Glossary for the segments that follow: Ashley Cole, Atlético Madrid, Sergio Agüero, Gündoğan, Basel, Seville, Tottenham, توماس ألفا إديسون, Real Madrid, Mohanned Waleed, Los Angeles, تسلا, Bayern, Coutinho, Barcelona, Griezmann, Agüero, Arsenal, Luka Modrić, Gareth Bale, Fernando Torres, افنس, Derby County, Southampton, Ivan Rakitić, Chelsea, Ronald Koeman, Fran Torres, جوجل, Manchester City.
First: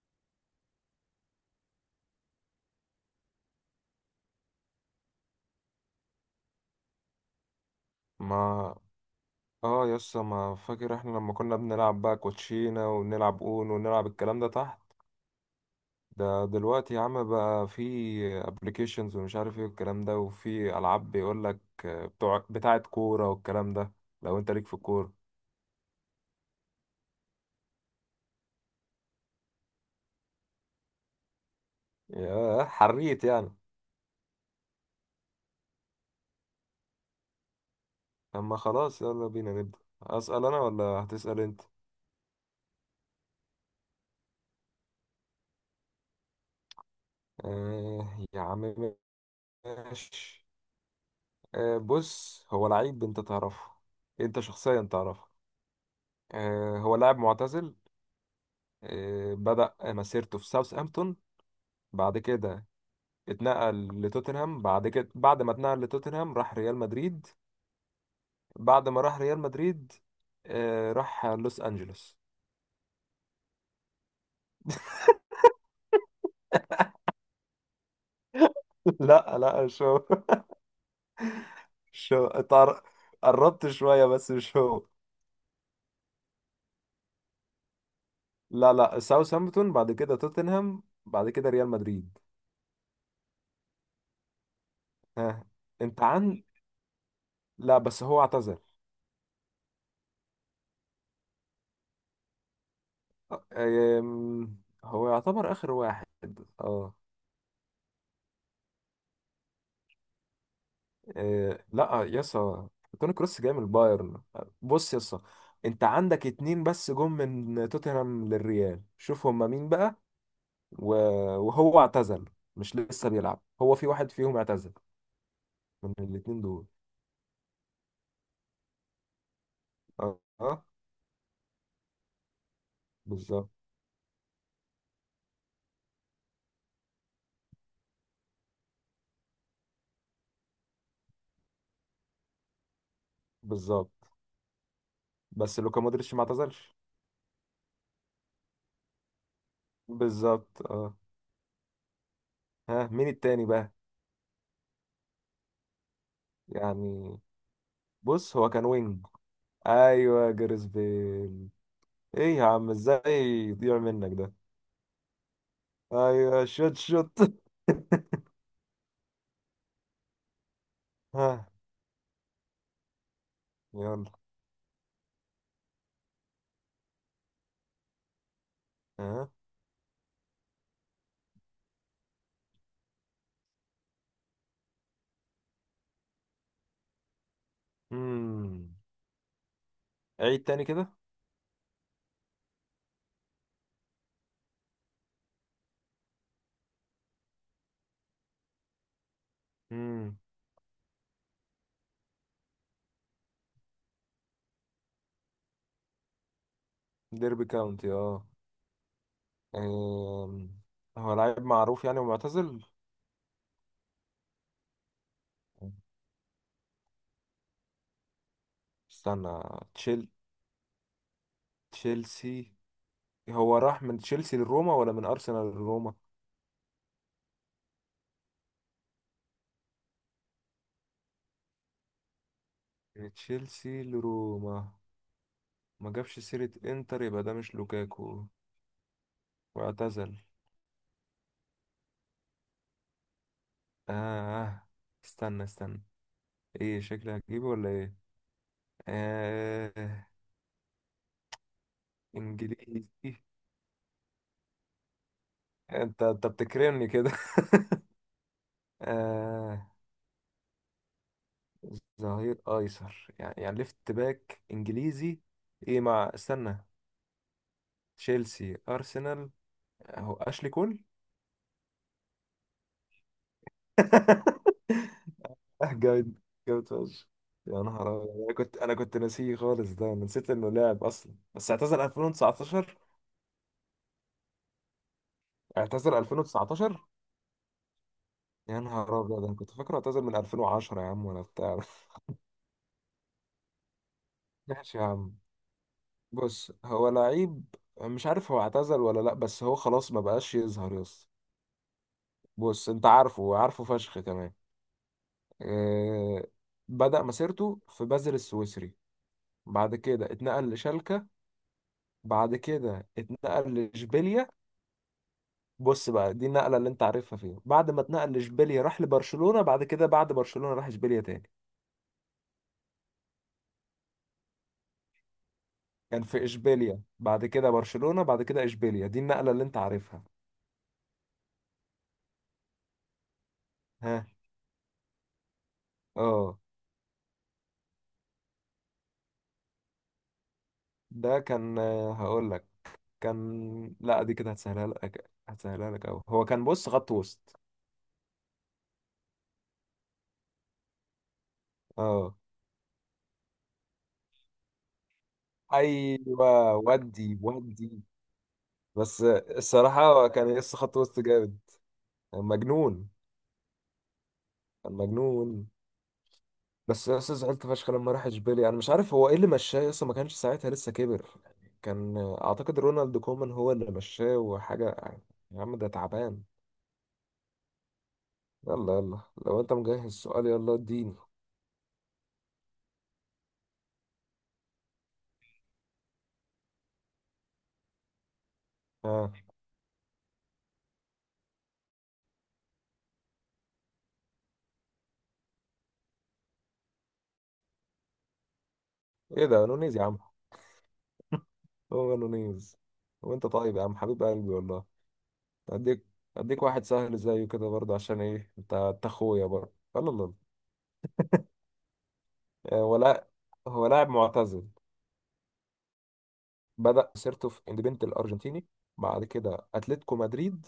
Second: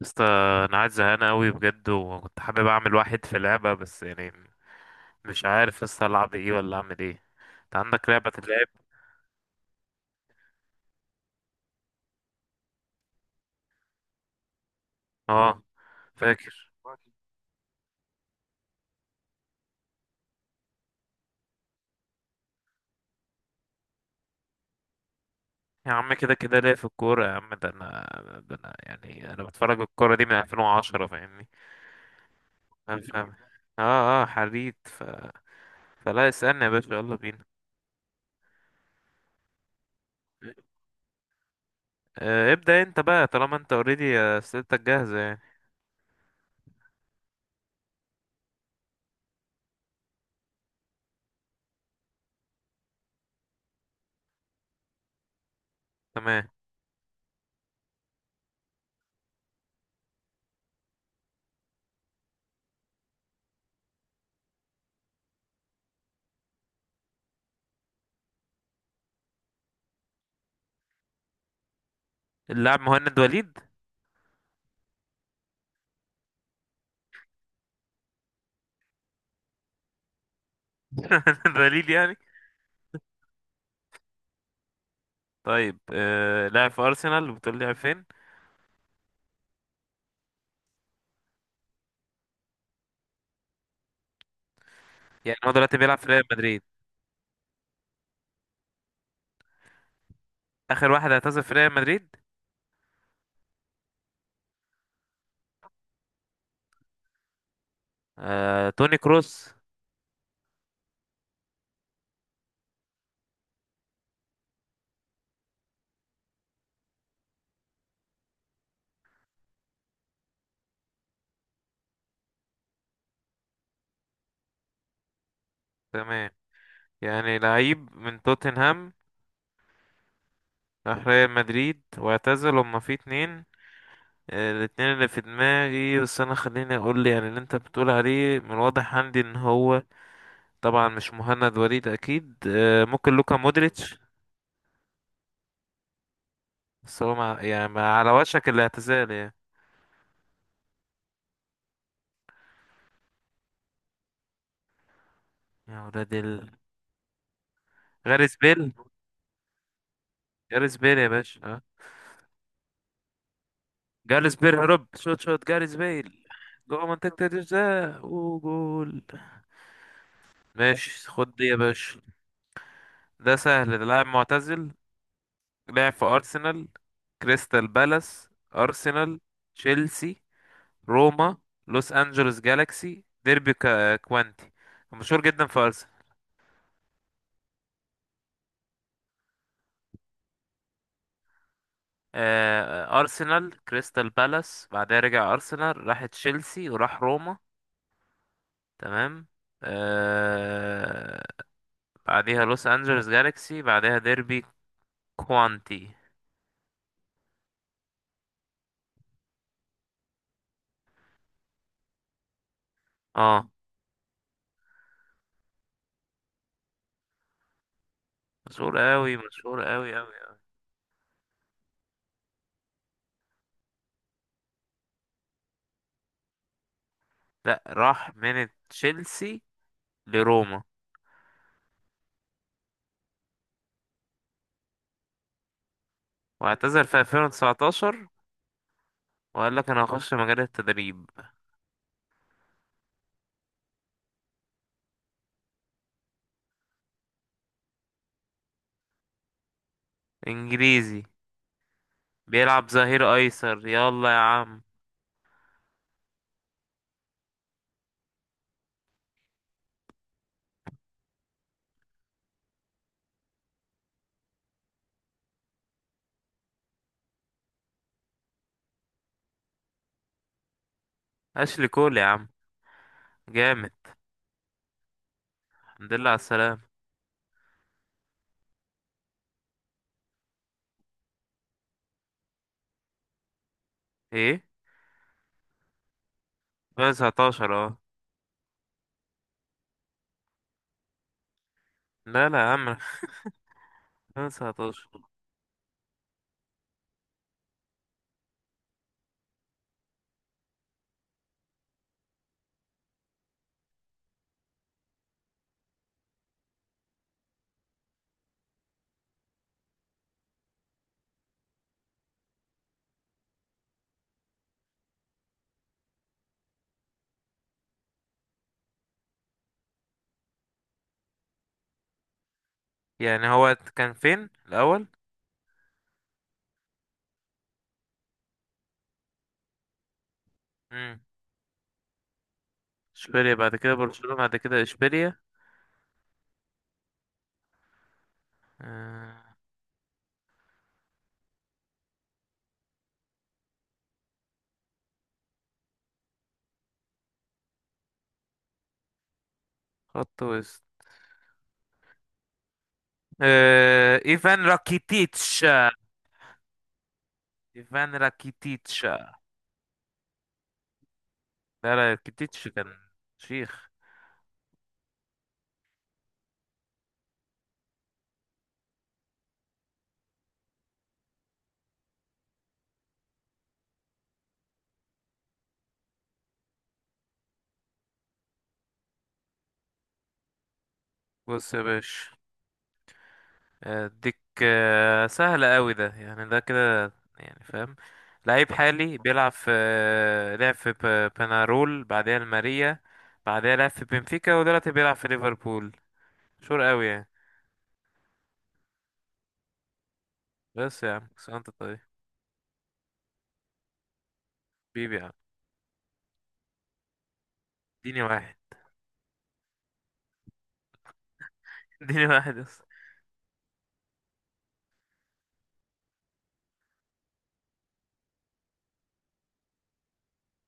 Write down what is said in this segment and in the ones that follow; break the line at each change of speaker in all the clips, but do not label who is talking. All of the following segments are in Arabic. بس انا قاعد زهقان قوي بجد، وكنت حابب اعمل واحد في لعبة بس يعني مش عارف لسه العب ايه ولا اعمل ايه. انت عندك لعبة تلعب؟
ما. اه يسا، ما فاكر احنا لما كنا بنلعب بقى كوتشينة، ونلعب اون، ونلعب الكلام ده تحت؟
اه،
ده
فاكر.
دلوقتي يا عم بقى في ابلكيشنز ومش عارف ايه والكلام ده، وفي العاب بيقول لك بتوع بتاعة كورة والكلام ده. لو انت ليك في الكورة.
يا عم كده كده ليه في الكورة يا عم، ده انا يعني انا بتفرج الكورة دي من 2010 فاهمني.
يا
فاهم
حريت
فاهم.
يعني.
اه، اه، حريت فلا اسألني يا باشا، يلا بينا.
اما خلاص يلا بينا نبدأ، اسأل انا ولا هتسأل انت؟
آه، ابدأ انت بقى طالما انت اوريدي اسئلتك جاهزة يعني.
يا عم، ماشي. بص، هو لعيب انت تعرفه، انت شخصيا تعرفه.
تمام.
هو لاعب معتزل. بدأ مسيرته في ساوثهامبتون، بعد كده اتنقل لتوتنهام، بعد كده بعد ما اتنقل لتوتنهام راح ريال مدريد. بعد ما راح ريال مدريد، راح لوس أنجلوس.
اللاعب مهند وليد.
لا لا، مش هو.
مهند وليد
مش
يعني.
هو. قربت شوية بس مش هو.
طيب، لاعب في ارسنال، وبتقول لي لعب فين؟
لا لا، ساوثهامبتون بعد كده توتنهام بعد كده ريال مدريد.
يعني
ها.
هو دلوقتي بيلعب
انت
في ريال
عن
مدريد؟
لا بس هو اعتزل.
اخر واحد اعتزل في ريال مدريد؟
آه، آم، هو يعتبر آخر واحد. اه.
توني كروس.
إيه لا يسا، توني كروس جاي من البايرن. بص يسا، انت عندك اتنين بس جم من توتنهام للريال، شوف هما مين بقى. و- وهو اعتزل، مش لسه بيلعب، هو في واحد فيهم اعتزل من
تمام.
الاتنين دول.
يعني لعيب من توتنهام
اه اه.
راح ريال مدريد واعتزل، هما في اتنين.
بالظبط.
الاتنين اللي في دماغي، بس انا خليني اقول لي يعني اللي انت بتقول عليه من الواضح عندي ان هو طبعا مش مهند وليد اكيد. ممكن لوكا
بالظبط
مودريتش.
بس لوكا مودريتش ما اعتزلش.
بس هو مع على وشك الاعتزال يعني.
بالظبط اه. ها مين التاني بقى؟
يا ولاد
يعني
غاريث
بص هو كان
بيل.
وينج. ايوه جاريث
غاريث بيل يا باشا،
بيل.
آه.
ايه يا عم، ازاي يضيع منك ده.
جاريث بيل هرب، شوت شوت جاريث بيل
ايوه شوت
جوه
شوت
منطقة الجزاء، وجول! ماشي،
ها.
خد دي يا باشا. ده سهل، ده
يلا.
لاعب معتزل. لعب في أرسنال، كريستال بالاس، أرسنال،
ها.
تشيلسي، روما، لوس أنجلوس جالاكسي، ديربي كوانتي. مشهور جدا في أرسنال.
امم عيد تاني كده.
أرسنال، كريستال بالاس، بعدها رجع أرسنال، راح تشيلسي، وراح روما. تمام.
امم
آه، بعديها لوس أنجلوس جالاكسي، بعدها ديربي كوانتي.
ديربي كاونتي اه. أم، هو لعيب معروف يعني ومعتزل.
اه، مشهور قوي،
استنى،
مشهور قوي
تشيل
قوي.
تشيلسي. هو راح من تشيلسي لروما ولا من ارسنال لروما؟
لا، راح من تشيلسي لروما،
من تشيلسي لروما. ما جابش سيرة
واعتزل في
انتر، يبقى ده مش
2019،
لوكاكو.
وقال لك انا هخش
واعتزل
مجال التدريب.
اه. استنى استنى، ايه شكلي هتجيبه ولا ايه؟ آه.
انجليزي. بيلعب ظهير
انجليزي.
ايسر، يلا يا عم.
انت انت بتكرمني كده آه. ظهير ايسر يعني، يعني ليفت باك انجليزي. ايه، مع استنى، تشيلسي ارسنال، اهو اشلي كول.
اشلي كول يا عم، جامد.
اه
الحمد لله على
جامد.
السلامة.
جامد فشخ. يا نهار أبيض. انا كنت، انا كنت ناسيه خالص، ده أنا نسيت انه لاعب اصلا، بس اعتزل 2019.
ايه؟
اعتزل 2019.
2019، اه.
يا نهار ابيض، انا كنت فاكره اعتزل من 2010 يا عم ولا بتاع.
لا لا يا عم،
ماشي يا
2019.
عم. بص هو لعيب، مش عارف هو اعتزل ولا لا، بس هو خلاص ما بقاش يظهر يس. بص انت عارفه، عارفه فشخ كمان. آه، بدأ مسيرته في بازل السويسري، بعد كده اتنقل لشالكة، بعد كده اتنقل لإشبيليا. بص بقى دي النقلة اللي انت عارفها فيها، بعد ما اتنقل لإشبيليا راح لبرشلونة، بعد كده بعد برشلونة راح إشبيليا تاني.
يعني هو كان فين الاول؟
كان في إشبيليا بعد كده برشلونة بعد كده إشبيليا، دي النقلة اللي انت عارفها.
امم. اشبيليا بعد كده
ها
برشلونة بعد كده اشبيليا.
اه.
آه،
ده كان، هقول لك. كان، لا دي كده هتسهلها لك، هتسهلها لك أوي. هو كان بص خط وسط.
خط وسط.
اه.
ايفان راكيتيتش.
ايوه ودي.
ايفان راكيتيتش؟
بس
لا.
الصراحة كان يقص خط وسط جامد.
لا،
كان
راكيتيتش كان
مجنون.
شيخ.
كان مجنون. بس يا اسطى زعلت فشخ لما راح اشبيليا، انا مش عارف هو ايه اللي مشاه يا اسطى، ما كانش ساعتها لسه كبر يعني، كان اعتقد رونالد كومان هو اللي مشاه وحاجة يعني. يا عم ده تعبان. يلا يلا لو انت مجهز السؤال يلا اديني.
بص يا باشا، اديك. سهلة قوي، ده يعني ده كده يعني فاهم. لعيب حالي
ها.
بيلعب في لعب في بنارول، بعدها الماريا، بعدها لعب في بنفيكا، ودلوقتي بيلعب في ليفربول. شور قوي يعني.
ايه ده نونيز يا عم؟
بس يا عم، بس انت طيب.
هو نونيز. وانت طيب يا عم حبيب قلبي والله.
بيبي يا عم.
اديك. اديك واحد سهل زيه كده برضه، عشان
اديني
ايه؟
واحد.
انت انت اخويا برضه، يلا يلا.
اديني واحد بس.
ولا، هو لاعب معتزل. بدأ مسيرته في اندبنت الأرجنتيني، بعد كده أتلتيكو مدريد،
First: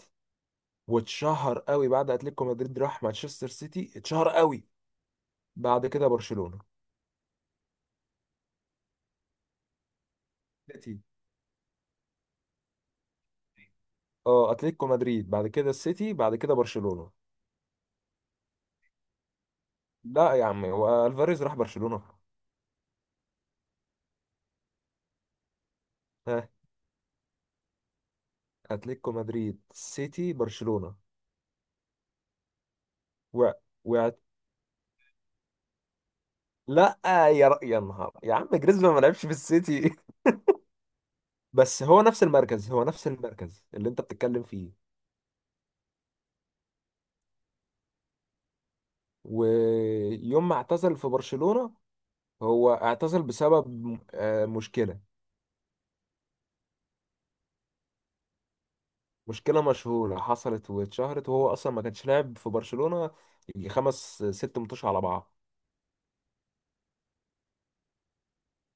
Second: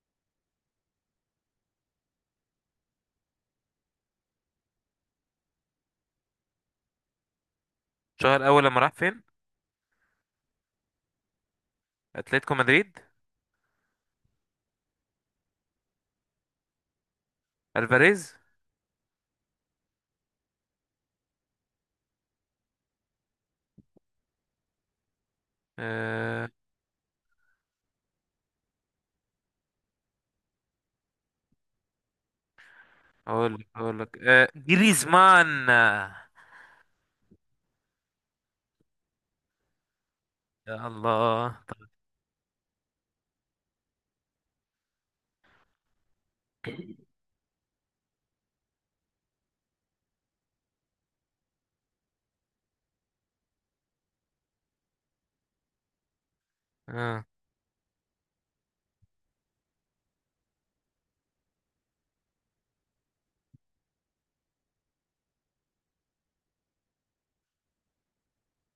واتشهر قوي، بعد أتلتيكو مدريد راح مانشستر سيتي، اتشهر قوي، بعد كده برشلونة.
شهر اول لما راح فين؟
سيتي
اتلتيكو مدريد؟
اه. أتلتيكو مدريد بعد كده السيتي بعد كده برشلونة.
الفاريز.
لا يا عم، هو ألفاريز راح برشلونة.
آه،
ها، أتلتيكو مدريد سيتي برشلونة.
اقول
و...
لك اقول
و...
لك جريزمان.
لا. يا نهار يا عم، جريزمان ما لعبش في السيتي
يا الله،
بس
طب.
هو نفس المركز، هو نفس المركز اللي انت بتتكلم فيه. ويوم ما اعتزل في برشلونة، هو اعتزل بسبب مشكلة.
آه.
مشكلة مشهورة حصلت واتشهرت، وهو أصلا ما كانش لاعب في برشلونة، يجي خمس ست ماتش على بعض.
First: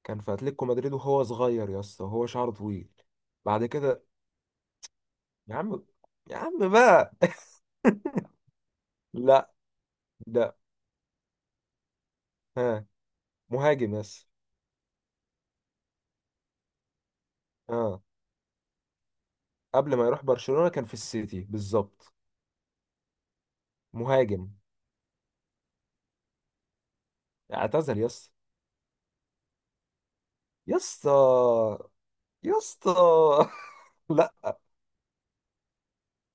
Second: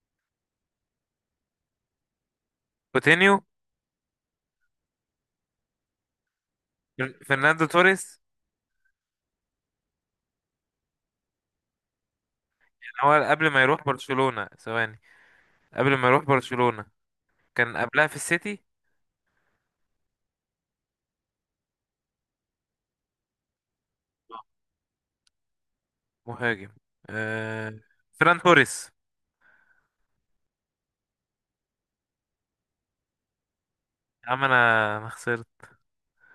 كان في أتلتيكو مدريد وهو صغير يا اسطى، وهو شعره طويل.
كوتينيو.
بعد كده. يا عم، يا عم بقى.
فرناندو توريس.
لا، ده. ها.
كان هو قبل ما يروح
مهاجم بس.
برشلونة، ثواني. قبل ما يروح برشلونة كان
اه،
قبلها في السيتي.
قبل ما يروح برشلونة كان في السيتي بالظبط. مهاجم.
مهاجم. آه.
اعتزل يا اسطى.
فران توريس.
يا اسطى. يا اسطى
يا
لا
عم انا ما خسرت.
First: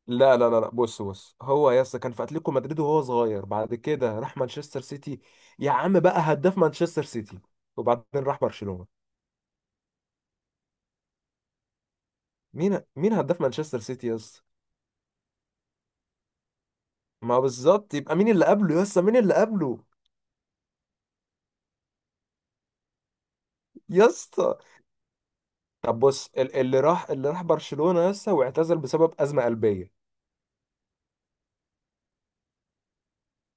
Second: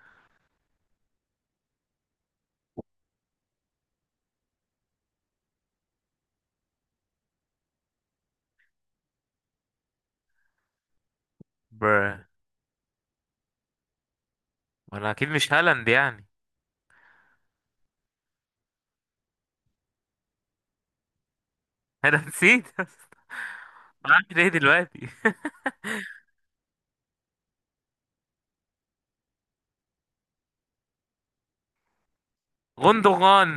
لا لا لا لا بص بص، هو يا اسطى كان في اتلتيكو مدريد وهو صغير، بعد كده راح مانشستر سيتي، يا عم بقى هداف مانشستر سيتي، وبعدين راح برشلونة.
بر
مين مين هداف مانشستر سيتي يا اسطى؟
وانا اكيد مش هالاند يعني.
ما بالظبط، يبقى مين اللي قبله يا اسطى، مين اللي قبله؟
انا نسيت.
يا
بعمل ايه
اسطى.
دلوقتي؟
طب بص، اللي راح، اللي راح برشلونة يا اسطى واعتزل بسبب أزمة قلبية.
غوندوغان.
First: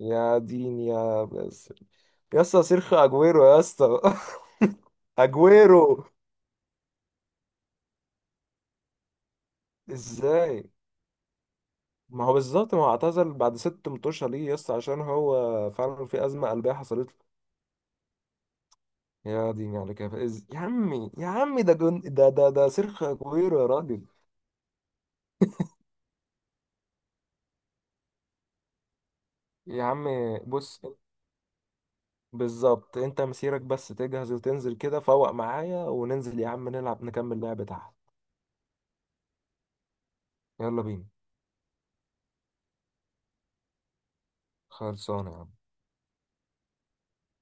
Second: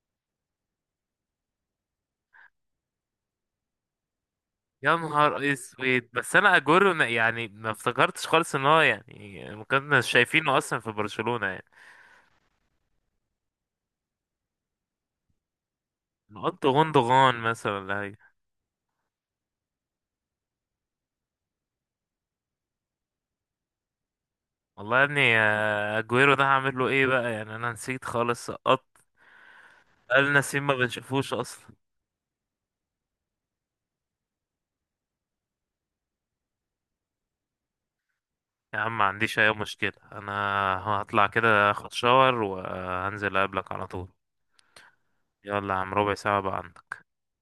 يا دين يا بس، يا اسطى سيرخو اجويرو يا اسطى
يا نهار
اجويرو
اسود، بس انا اجورو يعني ما افتكرتش خالص ان هو يعني ما كنا شايفينه
ازاي؟
اصلا في برشلونة يعني.
ما هو بالظبط، ما هو اعتزل بعد ست متوشة ليه يس، عشان هو فعلا في أزمة
نحط
قلبية حصلت
غوندوغان مثلا ولا حاجة؟
له. يا ديني على كيف، يا عمي يا عمي ده ده ده سيرخ كوير يا راجل.
والله يا ابني، اجويرو ده هعمل له ايه بقى يعني، انا نسيت خالص، سقطت.
يا
قال
عمي
نسيم ما
بص،
بنشوفوش اصلا.
بالظبط، انت مسيرك بس تجهز وتنزل كده فوق معايا وننزل يا عم نلعب، نكمل لعبة تحت.
يا عم، ما عنديش اي مشكلة انا.
يلا بينا.
هطلع كده اخد شاور، وهنزل اقابلك على طول.
خلصانة يا عم.
يلا يا عم، ربع ساعة بقى عندك.